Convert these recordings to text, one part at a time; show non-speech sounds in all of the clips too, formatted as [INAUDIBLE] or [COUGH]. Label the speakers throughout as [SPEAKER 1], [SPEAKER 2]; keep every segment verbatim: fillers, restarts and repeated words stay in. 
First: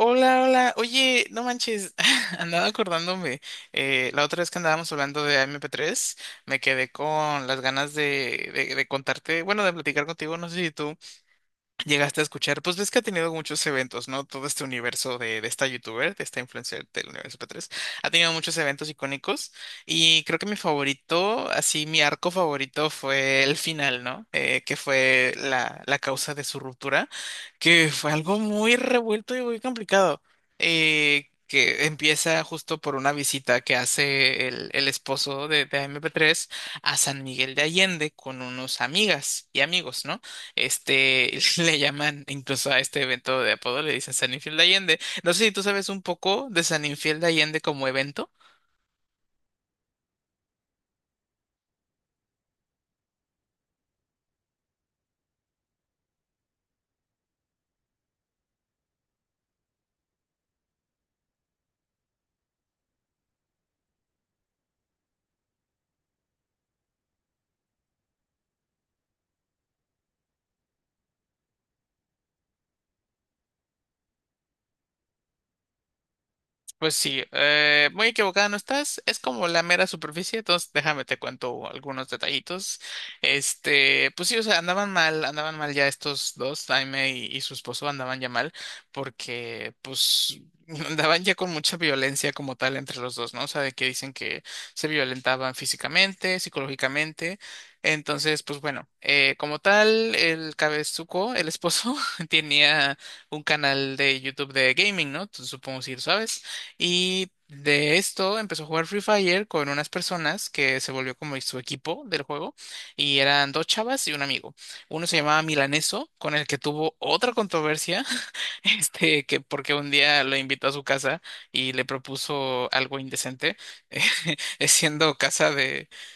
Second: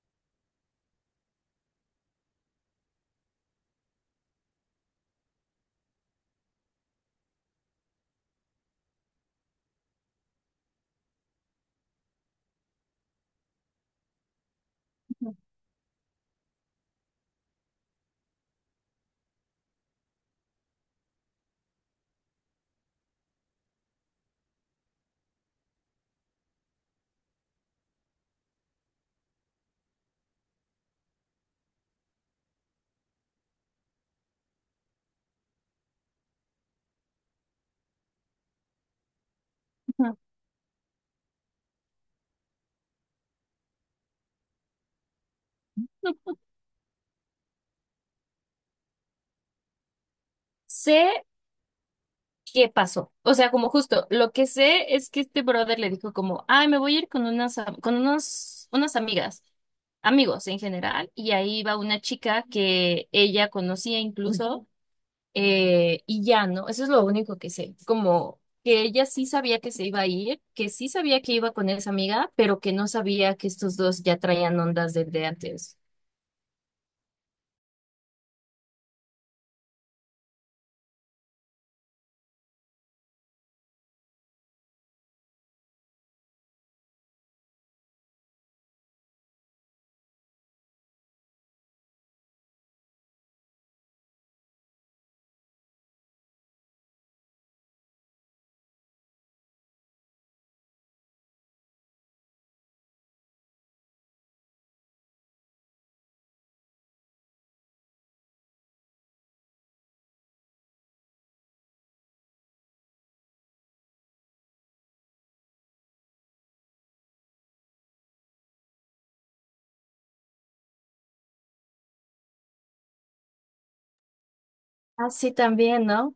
[SPEAKER 1] Hola, hola. Oye, no manches, [LAUGHS] andaba acordándome. Eh, la otra vez que andábamos hablando de M P tres, me quedé con las ganas de, de, de contarte, bueno, de platicar contigo, no sé si tú. Llegaste a escuchar, pues ves que ha tenido muchos eventos, ¿no? Todo este universo de, de esta youtuber, de esta influencer del universo p tres ha tenido muchos eventos icónicos, y creo que mi favorito, así mi arco favorito fue el final, ¿no? Eh, que fue la, la causa de su ruptura, que fue algo muy revuelto y muy complicado, eh, que empieza justo por una visita que hace el, el esposo de, de M P tres a San Miguel de Allende con unos amigas y amigos,
[SPEAKER 2] Ujú.
[SPEAKER 1] ¿no? Este, [LAUGHS] le llaman incluso a este evento de apodo, le dicen San Infiel de Allende. No sé si tú sabes un poco de San Infiel de Allende como evento.
[SPEAKER 2] Sé qué pasó. O sea, como justo, lo que sé es que este brother le dijo como, ay, me voy a ir con unas, am- con unos, unas amigas, amigos en general, y ahí va una chica que ella conocía incluso, eh, y ya, ¿no? Eso es lo único que sé, como que ella sí sabía que se iba a ir, que sí sabía que iba con esa amiga, pero que no sabía que estos dos ya traían ondas desde antes.
[SPEAKER 1] Pues sí, eh, muy equivocada no estás, es como la mera superficie, entonces déjame te cuento algunos detallitos. Este, pues sí, o sea, andaban mal, andaban mal ya estos dos, Jaime y, y su esposo andaban ya mal, porque pues [LAUGHS] andaban ya con mucha violencia como tal entre los dos, ¿no? O sea, de que dicen que se violentaban físicamente, psicológicamente. Entonces, pues bueno, eh, como tal, el cabezuco, el esposo, [LAUGHS] tenía un canal de YouTube de gaming, ¿no? Tú supongo si lo sabes. Y de esto empezó a jugar Free Fire con unas personas que se volvió como su equipo del juego. Y eran dos chavas y un amigo. Uno se llamaba Milaneso, con el que tuvo otra controversia, [LAUGHS] este, que porque un día lo invitó a su casa y le propuso algo indecente, [LAUGHS] eh,
[SPEAKER 2] Ah,
[SPEAKER 1] siendo
[SPEAKER 2] sí,
[SPEAKER 1] casa
[SPEAKER 2] también,
[SPEAKER 1] de.
[SPEAKER 2] ¿no?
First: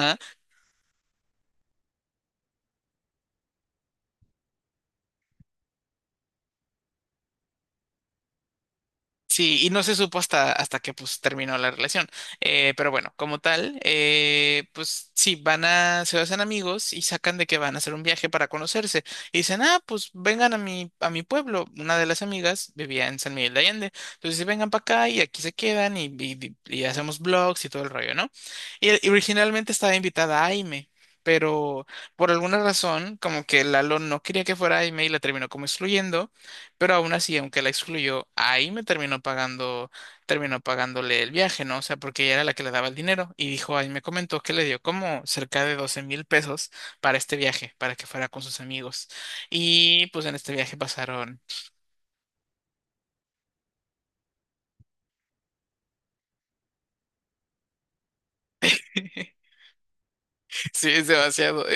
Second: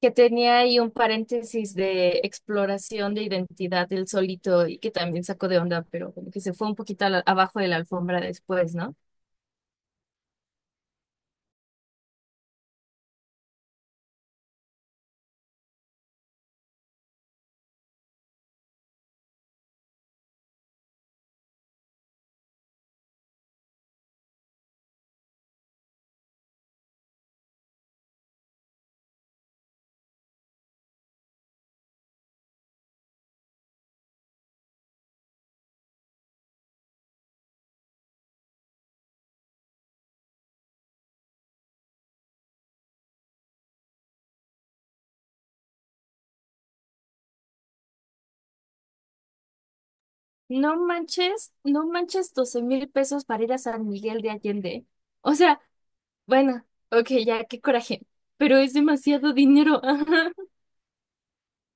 [SPEAKER 2] Que tenía ahí un paréntesis de exploración de identidad del solito y que también sacó de onda, pero como que se fue un poquito a la- abajo de la alfombra después, ¿no?
[SPEAKER 1] Sí, y no se supo hasta, hasta que pues terminó la relación. Eh, pero bueno, como tal, eh, pues sí, van a, se hacen amigos y sacan de que van a hacer un viaje para conocerse. Y dicen, ah, pues vengan a mi, a mi, pueblo. Una de las amigas vivía en San Miguel de Allende. Entonces, dice, vengan para acá y aquí se quedan y, y, y hacemos vlogs y todo el rollo, ¿no? Y, y originalmente estaba invitada Aime. Pero por alguna razón, como que Lalo no quería que fuera Aime y la terminó como excluyendo. Pero aún así, aunque la excluyó, ahí me terminó pagando, terminó pagándole el viaje, ¿no? O sea, porque ella era la que le daba el dinero y dijo, ahí me comentó que le dio como cerca de doce mil pesos para este viaje, para que fuera con sus amigos. Y pues en este
[SPEAKER 2] No
[SPEAKER 1] viaje pasaron.
[SPEAKER 2] manches, no manches, doce mil pesos para ir a San Miguel de Allende. O sea, bueno, ok, ya, qué coraje, pero es
[SPEAKER 1] [LAUGHS]
[SPEAKER 2] demasiado dinero. [LAUGHS]
[SPEAKER 1] Sí, es demasiado. [LAUGHS]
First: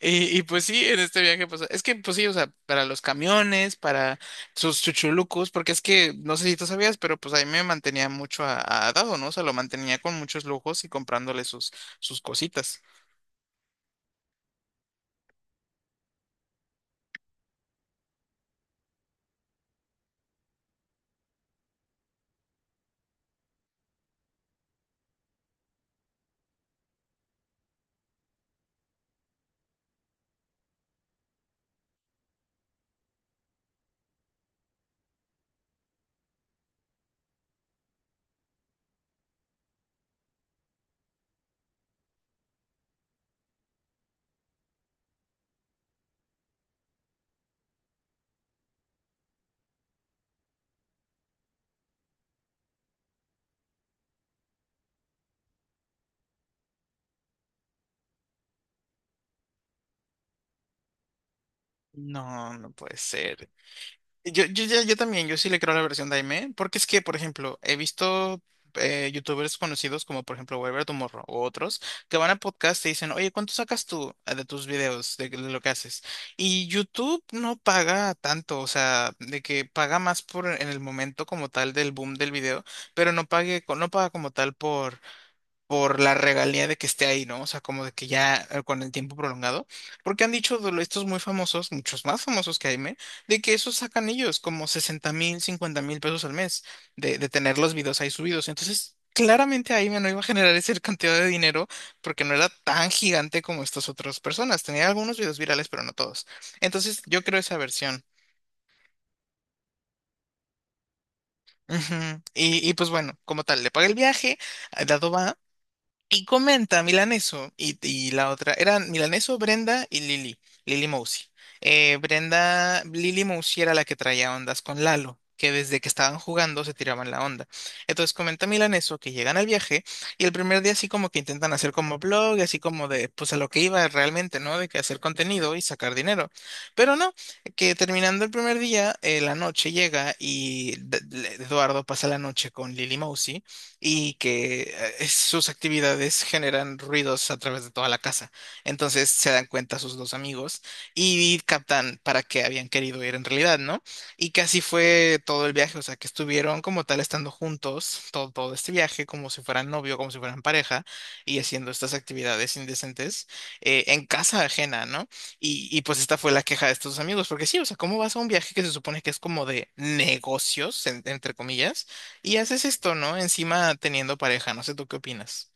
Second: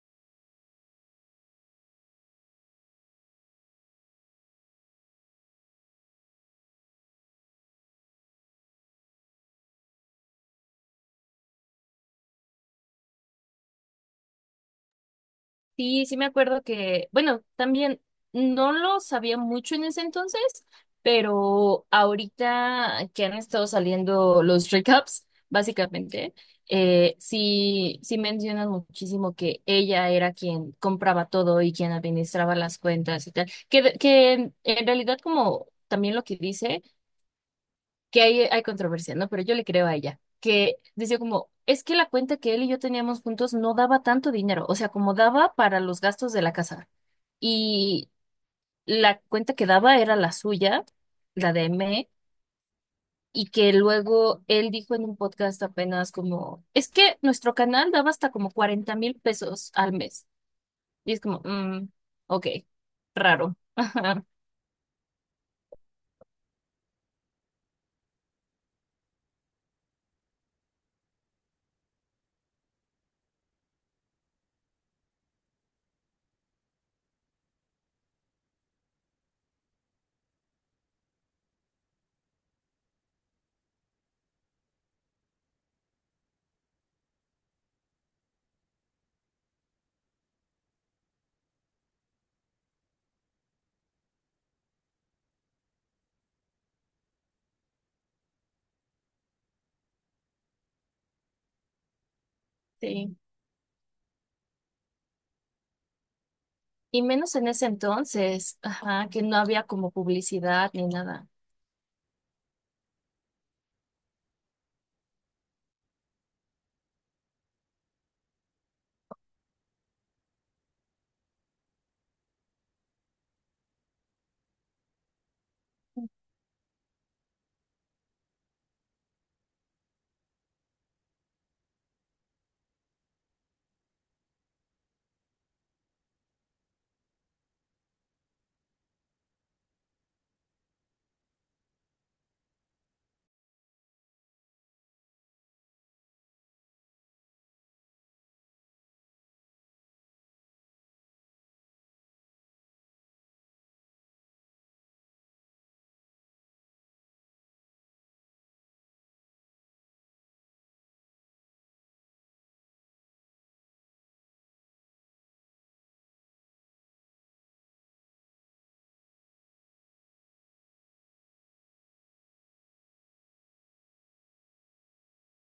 [SPEAKER 1] Y, y pues sí, en este viaje, pues es que, pues sí, o sea, para los camiones, para sus chuchulucos, porque es que, no sé si tú sabías, pero pues ahí me mantenía mucho a, a, Dado, ¿no? O sea, lo mantenía con muchos lujos y comprándole sus, sus cositas.
[SPEAKER 2] Sí, sí me acuerdo que, bueno, también no lo sabía mucho en ese entonces, pero ahorita que han estado saliendo los recaps, básicamente, eh, sí, sí mencionan muchísimo que ella era quien compraba todo y quien administraba las cuentas y tal, que, que en realidad como también lo que dice que hay, hay controversia, ¿no? Pero yo le creo a ella, que decía como, es que la cuenta que él y yo teníamos juntos no daba tanto dinero, o sea, como daba para los gastos de la casa. Y la cuenta que daba era la suya, la de M, y que luego él dijo en un podcast apenas como, es que nuestro canal daba hasta como cuarenta mil pesos al mes. Y es como, mm, ok,
[SPEAKER 1] No, no puede ser.
[SPEAKER 2] raro. [LAUGHS] Ajá,
[SPEAKER 1] Yo, yo, yo, yo también, yo sí le creo a la versión de Aimee, porque es que, por ejemplo, he visto eh, youtubers conocidos como, por ejemplo, Weber Tomorrow o otros, que van a podcast y dicen, oye, ¿cuánto sacas tú eh, de tus videos, de, de lo que haces? Y YouTube no paga tanto, o sea, de que paga más por en el momento como tal del boom del video, pero no pague, co- no paga como tal por por la regalía de que esté ahí, ¿no? O sea, como de que ya eh, con el tiempo prolongado, porque han dicho de lo- estos muy famosos, muchos más famosos que Jaime, de que esos sacan ellos como sesenta mil, cincuenta mil pesos al mes de, de tener los videos ahí subidos. Entonces, claramente Jaime no iba a generar esa [LAUGHS] cantidad de dinero porque no era tan
[SPEAKER 2] sí.
[SPEAKER 1] gigante como estas otras personas. Tenía algunos videos virales, pero no todos. Entonces,
[SPEAKER 2] Y
[SPEAKER 1] yo
[SPEAKER 2] menos
[SPEAKER 1] creo
[SPEAKER 2] en
[SPEAKER 1] esa
[SPEAKER 2] ese
[SPEAKER 1] versión.
[SPEAKER 2] entonces, ajá, que no había como publicidad ni nada.
[SPEAKER 1] Ujú. Y, y pues bueno, como tal, le paga el viaje, eh, Dado va. Y comenta Milaneso y, y la otra, eran Milaneso, Brenda y Lili, Lili Mousi. Eh, Brenda, Lili Mousi era la que traía ondas con Lalo, que desde que estaban jugando se tiraban la onda. Entonces comenta Milaneso que llegan al viaje y el primer día así como que intentan hacer como blog, y así como de, pues a lo que iba realmente, ¿no? De que hacer contenido y sacar dinero. Pero no, que terminando el primer día, eh, la noche llega y D- D- Eduardo pasa la noche con Lili Mousi, y que eh, sus actividades generan ruidos a través de toda la casa. Entonces se dan cuenta sus dos amigos y captan para qué habían querido ir en realidad, ¿no? Y que así fue todo el viaje, o sea, que estuvieron como tal estando juntos todo, todo este viaje, como si fueran novio, como si fueran pareja, y haciendo estas actividades indecentes eh, en casa ajena, ¿no? Y, y pues esta fue la queja de estos amigos, porque sí, o sea, ¿cómo vas a un viaje que se supone que es como de negocios, en- entre comillas? Y haces esto, ¿no? Encima teniendo pareja, no sé tú qué opinas.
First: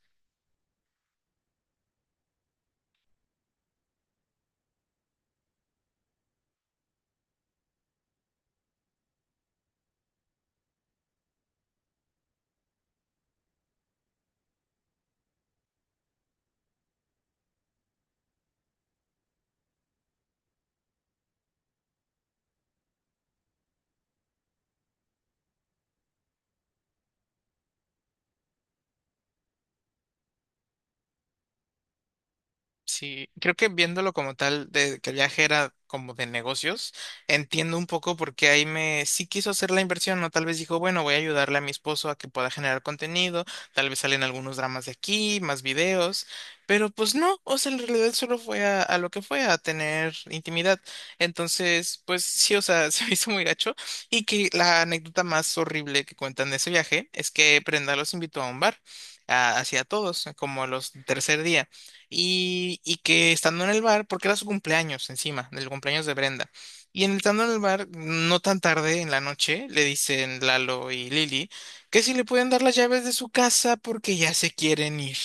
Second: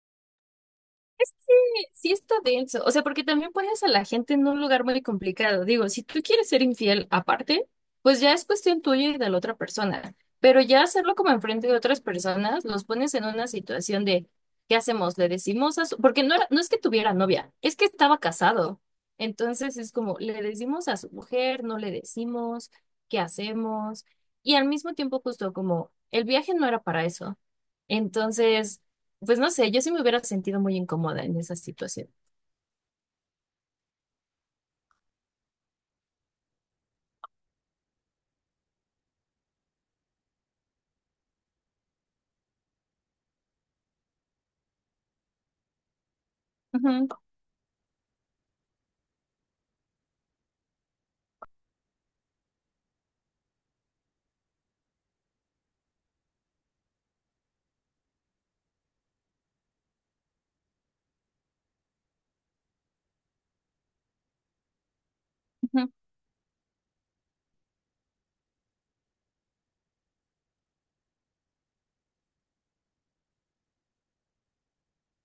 [SPEAKER 2] Sí, está denso, o sea, porque también pones a la gente en un lugar muy complicado. Digo, si tú quieres ser infiel aparte, pues ya es cuestión tuya y de la otra persona. Pero ya hacerlo como enfrente de otras personas, los pones en una situación de, ¿qué hacemos? ¿Le decimos a su... Porque no era- no es que tuviera novia, es que estaba casado. Entonces es como, le decimos a su mujer, no le decimos, ¿qué hacemos? Y al mismo tiempo justo como, el viaje no era para eso. Entonces... Pues no sé, yo sí me hubiera sentido muy incómoda en esa situación.
[SPEAKER 1] Sí, creo que viéndolo como tal, de que el viaje era como de negocios, entiendo un poco por qué ahí me sí quiso hacer la inversión, ¿no? Tal vez dijo, bueno, voy a ayudarle a mi esposo a que pueda generar contenido, tal vez salen algunos dramas de aquí, más videos, pero
[SPEAKER 2] Ujú,
[SPEAKER 1] pues no, o sea, en realidad solo fue a, a, lo que fue, a tener intimidad. Entonces, pues sí, o sea, [LAUGHS] se me hizo muy gacho. Y que la anécdota más horrible que cuentan de ese viaje es que Prenda los invitó a un bar, a, hacia todos, como los tercer día, y, y que estando en el bar, porque era su cumpleaños encima, del
[SPEAKER 2] ujú.
[SPEAKER 1] cumpleaños de Brenda, y en, estando en el bar, no tan tarde en la noche, le dicen Lalo y Lili que si le pueden dar las llaves de su casa porque ya se quieren ir.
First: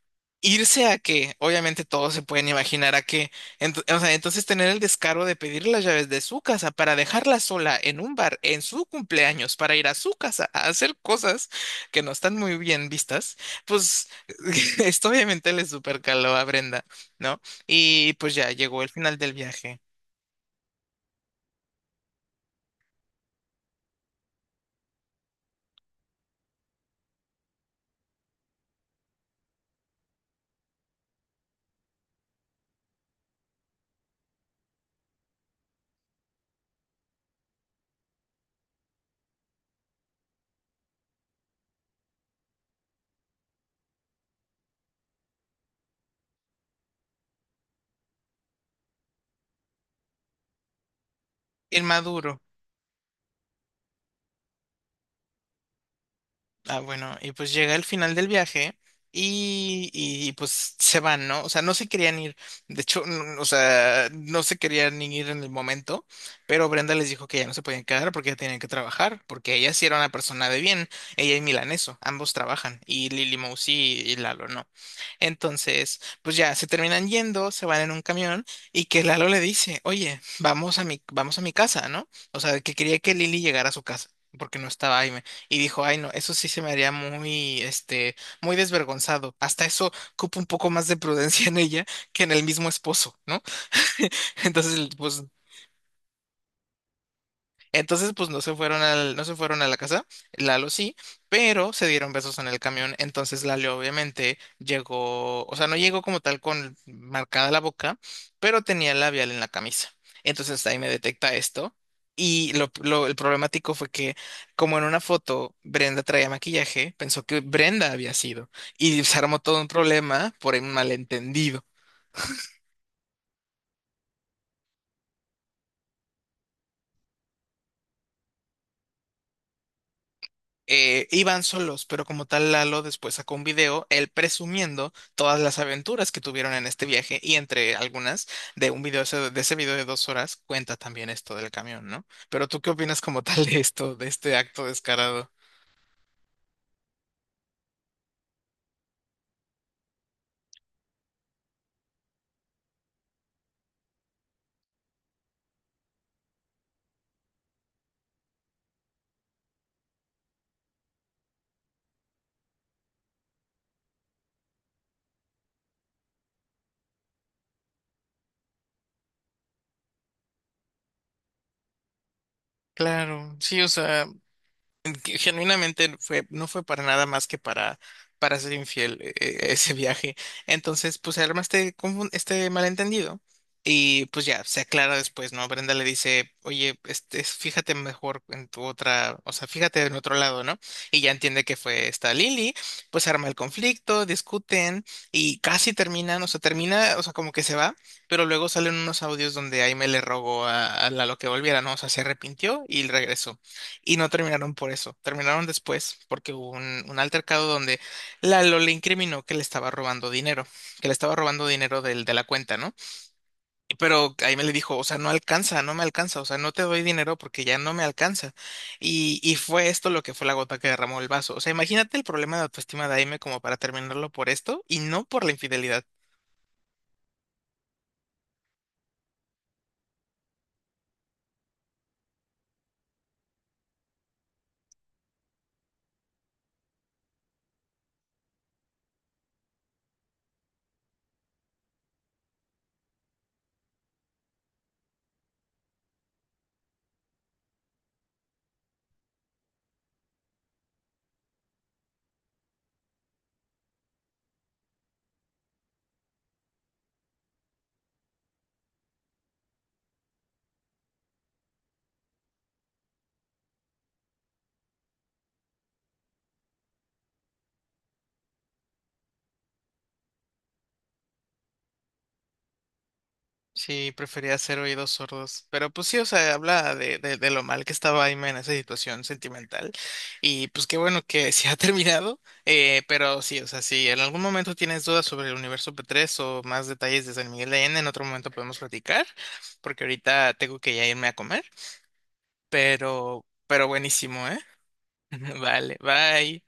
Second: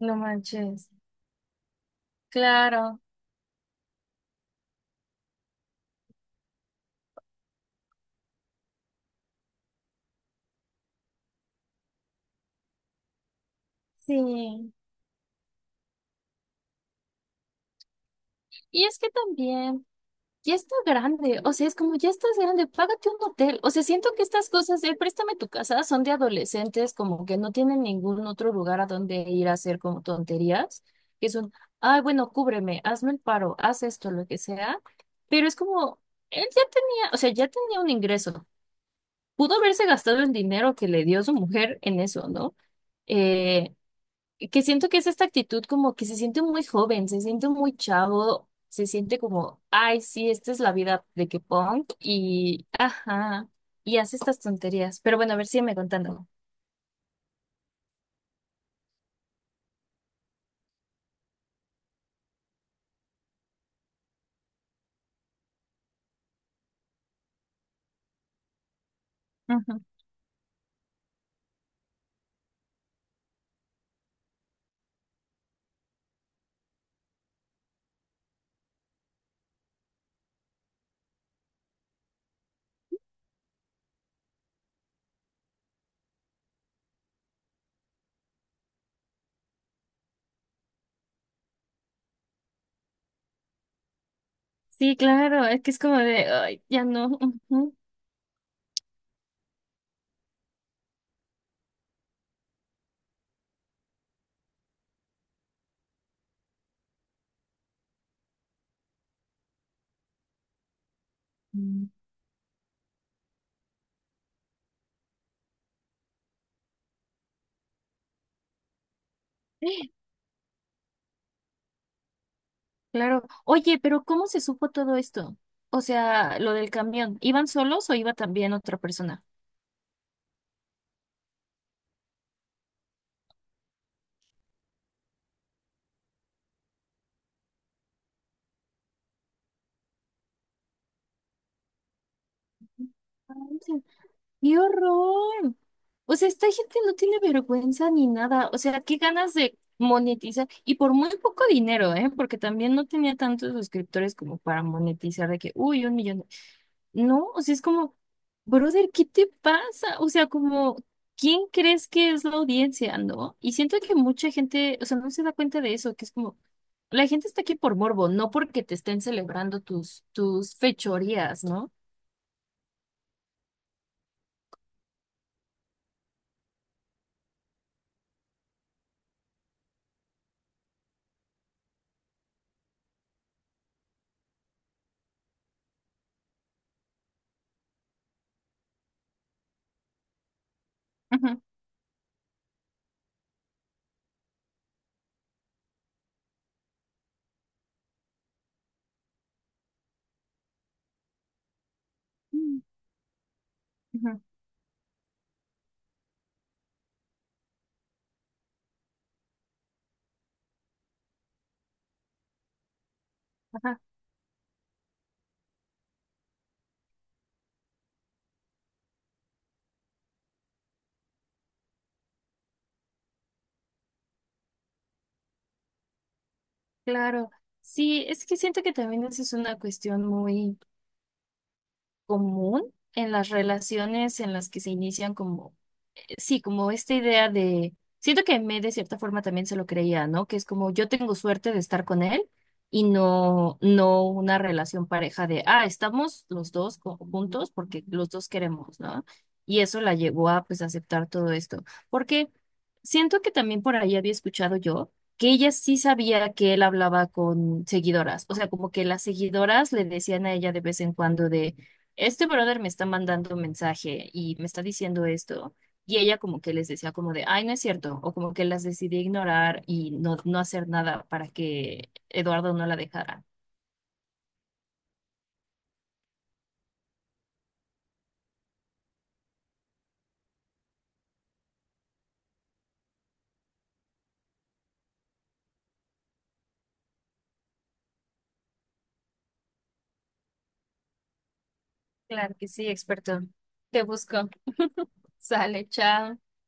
[SPEAKER 2] No
[SPEAKER 1] Irse
[SPEAKER 2] manches.
[SPEAKER 1] a que, obviamente todos se pueden imaginar
[SPEAKER 2] Claro,
[SPEAKER 1] a que, ento- o sea, entonces tener el descaro de pedir las llaves de su casa para dejarla sola en un bar en su cumpleaños para ir a su casa a hacer cosas que no están muy bien vistas, pues
[SPEAKER 2] sí.
[SPEAKER 1] [LAUGHS] esto obviamente le supercaló a Brenda, ¿no? Y pues ya llegó
[SPEAKER 2] Y
[SPEAKER 1] el
[SPEAKER 2] es que
[SPEAKER 1] final del viaje.
[SPEAKER 2] también, ya está grande, o sea, es como, ya estás grande, págate un hotel. O sea, siento que estas cosas de préstame tu casa son de adolescentes, como que no tienen ningún otro lugar a donde ir a hacer como tonterías, que son, ay, bueno, cúbreme, hazme el paro, haz esto, lo que sea. Pero es como, él ya tenía, o sea, ya tenía un ingreso. Pudo haberse gastado el dinero que le dio su mujer en eso, ¿no? Eh, que siento que es esta actitud como que se siente muy joven, se siente muy chavo, se siente como, ay, sí, esta es la vida de que punk
[SPEAKER 1] Inmaduro.
[SPEAKER 2] y, ajá, y hace estas tonterías. Pero bueno, a ver, sígueme contando.
[SPEAKER 1] Ah, bueno, y pues llega el final del viaje y, y pues se van, ¿no? O sea, no se querían ir, de hecho, n- o sea, no se querían ni ir en el momento, pero Brenda les dijo que ya no se podían quedar porque ya tenían que trabajar, porque ella
[SPEAKER 2] Ujú.
[SPEAKER 1] sí era una persona de bien, ella y Milaneso, ambos trabajan, y Lily Mousy y, y Lalo no. Entonces, pues ya se terminan yendo, se van en un camión y que Lalo le dice, oye, vamos a mi, vamos a mi casa, ¿no? O sea, que quería que Lily llegara a su casa. Porque no estaba ahí y dijo, ay no, eso sí se me haría muy, este, muy desvergonzado. Hasta eso cupo un poco más de prudencia en ella que en el mismo esposo, ¿no? [LAUGHS] Entonces,
[SPEAKER 2] Sí,
[SPEAKER 1] pues
[SPEAKER 2] claro, es que es como de, ay, ya no. Ujú.
[SPEAKER 1] Entonces, pues no se fueron al, no se fueron a la casa, Lalo sí, pero se dieron besos en el camión. Entonces Lalo obviamente llegó, o sea, no llegó como tal con marcada la boca, pero tenía el labial en la camisa. Entonces ahí me detecta esto.
[SPEAKER 2] Mm.
[SPEAKER 1] Y lo, lo- el problemático fue que, como en una foto Brenda traía maquillaje, pensó que Brenda había sido. Y se armó todo un problema por un malentendido.
[SPEAKER 2] Claro. Oye, pero ¿cómo se supo todo esto? O sea, lo del camión, ¿iban solos o iba también otra persona?
[SPEAKER 1] Eh, iban solos, pero como tal Lalo después sacó un video, él presumiendo todas las aventuras que tuvieron en este viaje y entre algunas de un video ese- de ese video de dos horas cuenta también esto del camión, ¿no? ¿Pero tú qué opinas como tal de esto, de este
[SPEAKER 2] ¡Qué
[SPEAKER 1] acto descarado?
[SPEAKER 2] horror! O sea, esta gente no tiene vergüenza ni nada. O sea, qué ganas de monetizar. Y por muy poco dinero, ¿eh? Porque también no tenía tantos suscriptores como para monetizar de que, uy, un millón. No, o sea, es como, brother, ¿qué te pasa? O sea, como, ¿quién crees que es la audiencia, no? Y siento que mucha gente, o sea, no se da cuenta de eso, que es como, la gente está aquí por morbo, no porque te estén celebrando tus, tus fechorías, ¿no?
[SPEAKER 1] Claro, sí, o sea. Que genuinamente fue, no fue para nada más que para, para ser infiel eh, eh, ese viaje. Entonces, pues se arma este, confun- este malentendido y pues ya se aclara después, ¿no? Brenda le dice, oye, este, es- fíjate mejor en tu otra, o sea, fíjate en otro lado, ¿no? Y ya
[SPEAKER 2] Ujú,
[SPEAKER 1] entiende que fue esta Lily, pues se arma el conflicto, discuten y casi terminan, o sea, termina, o sea, como que se va, pero luego salen unos audios donde Aime le rogó a, a, Lalo que volviera, ¿no? O sea, se arrepintió y regresó. Y no
[SPEAKER 2] ujú,
[SPEAKER 1] terminaron por eso, terminaron después porque hubo un, un altercado donde Lalo le incriminó que le estaba robando dinero, que le estaba robando dinero del, de la cuenta, ¿no? Y
[SPEAKER 2] ajá.
[SPEAKER 1] pero ahí me le dijo, o sea, no alcanza, no me alcanza, o sea, no te doy dinero porque ya no me alcanza. Y, y fue esto lo que fue la gota que derramó el vaso. O sea, imagínate el problema de autoestima de Aime como para terminarlo por esto y no por la infidelidad.
[SPEAKER 2] Claro, sí, es que siento que también esa es una cuestión muy común en las relaciones en las que se inician como sí, como esta idea de, siento que me de cierta forma también se lo creía, ¿no? Que es como yo tengo suerte de estar con él y no, no una relación pareja de, ah, estamos los dos co- juntos porque los dos queremos, ¿no? Y eso la llevó a pues aceptar todo esto, porque siento que también por ahí había escuchado yo que ella sí sabía que él hablaba con seguidoras, o sea, como que las seguidoras le decían a ella de vez en cuando de, este brother me está mandando un mensaje y me está diciendo esto. Y ella como que les decía como de, ay, no es cierto, o como que las decidí ignorar y no, no hacer nada para que Eduardo no la dejara.
[SPEAKER 1] Sí, prefería ser oídos sordos. Pero pues sí, o sea, habla de, de, de lo mal que estaba Aime en esa situación sentimental. Y pues qué bueno que se ha [LAUGHS] terminado. Eh, pero sí, o sea, si en algún momento tienes dudas sobre el universo P tres o más detalles de San Miguel de Allende, en otro momento podemos platicar, porque ahorita tengo que ya irme a comer.
[SPEAKER 2] Claro que sí, experto.
[SPEAKER 1] Pero, pero
[SPEAKER 2] Te
[SPEAKER 1] buenísimo,
[SPEAKER 2] busco.
[SPEAKER 1] ¿eh? [LAUGHS]
[SPEAKER 2] Sale,
[SPEAKER 1] Vale,
[SPEAKER 2] chao.
[SPEAKER 1] bye.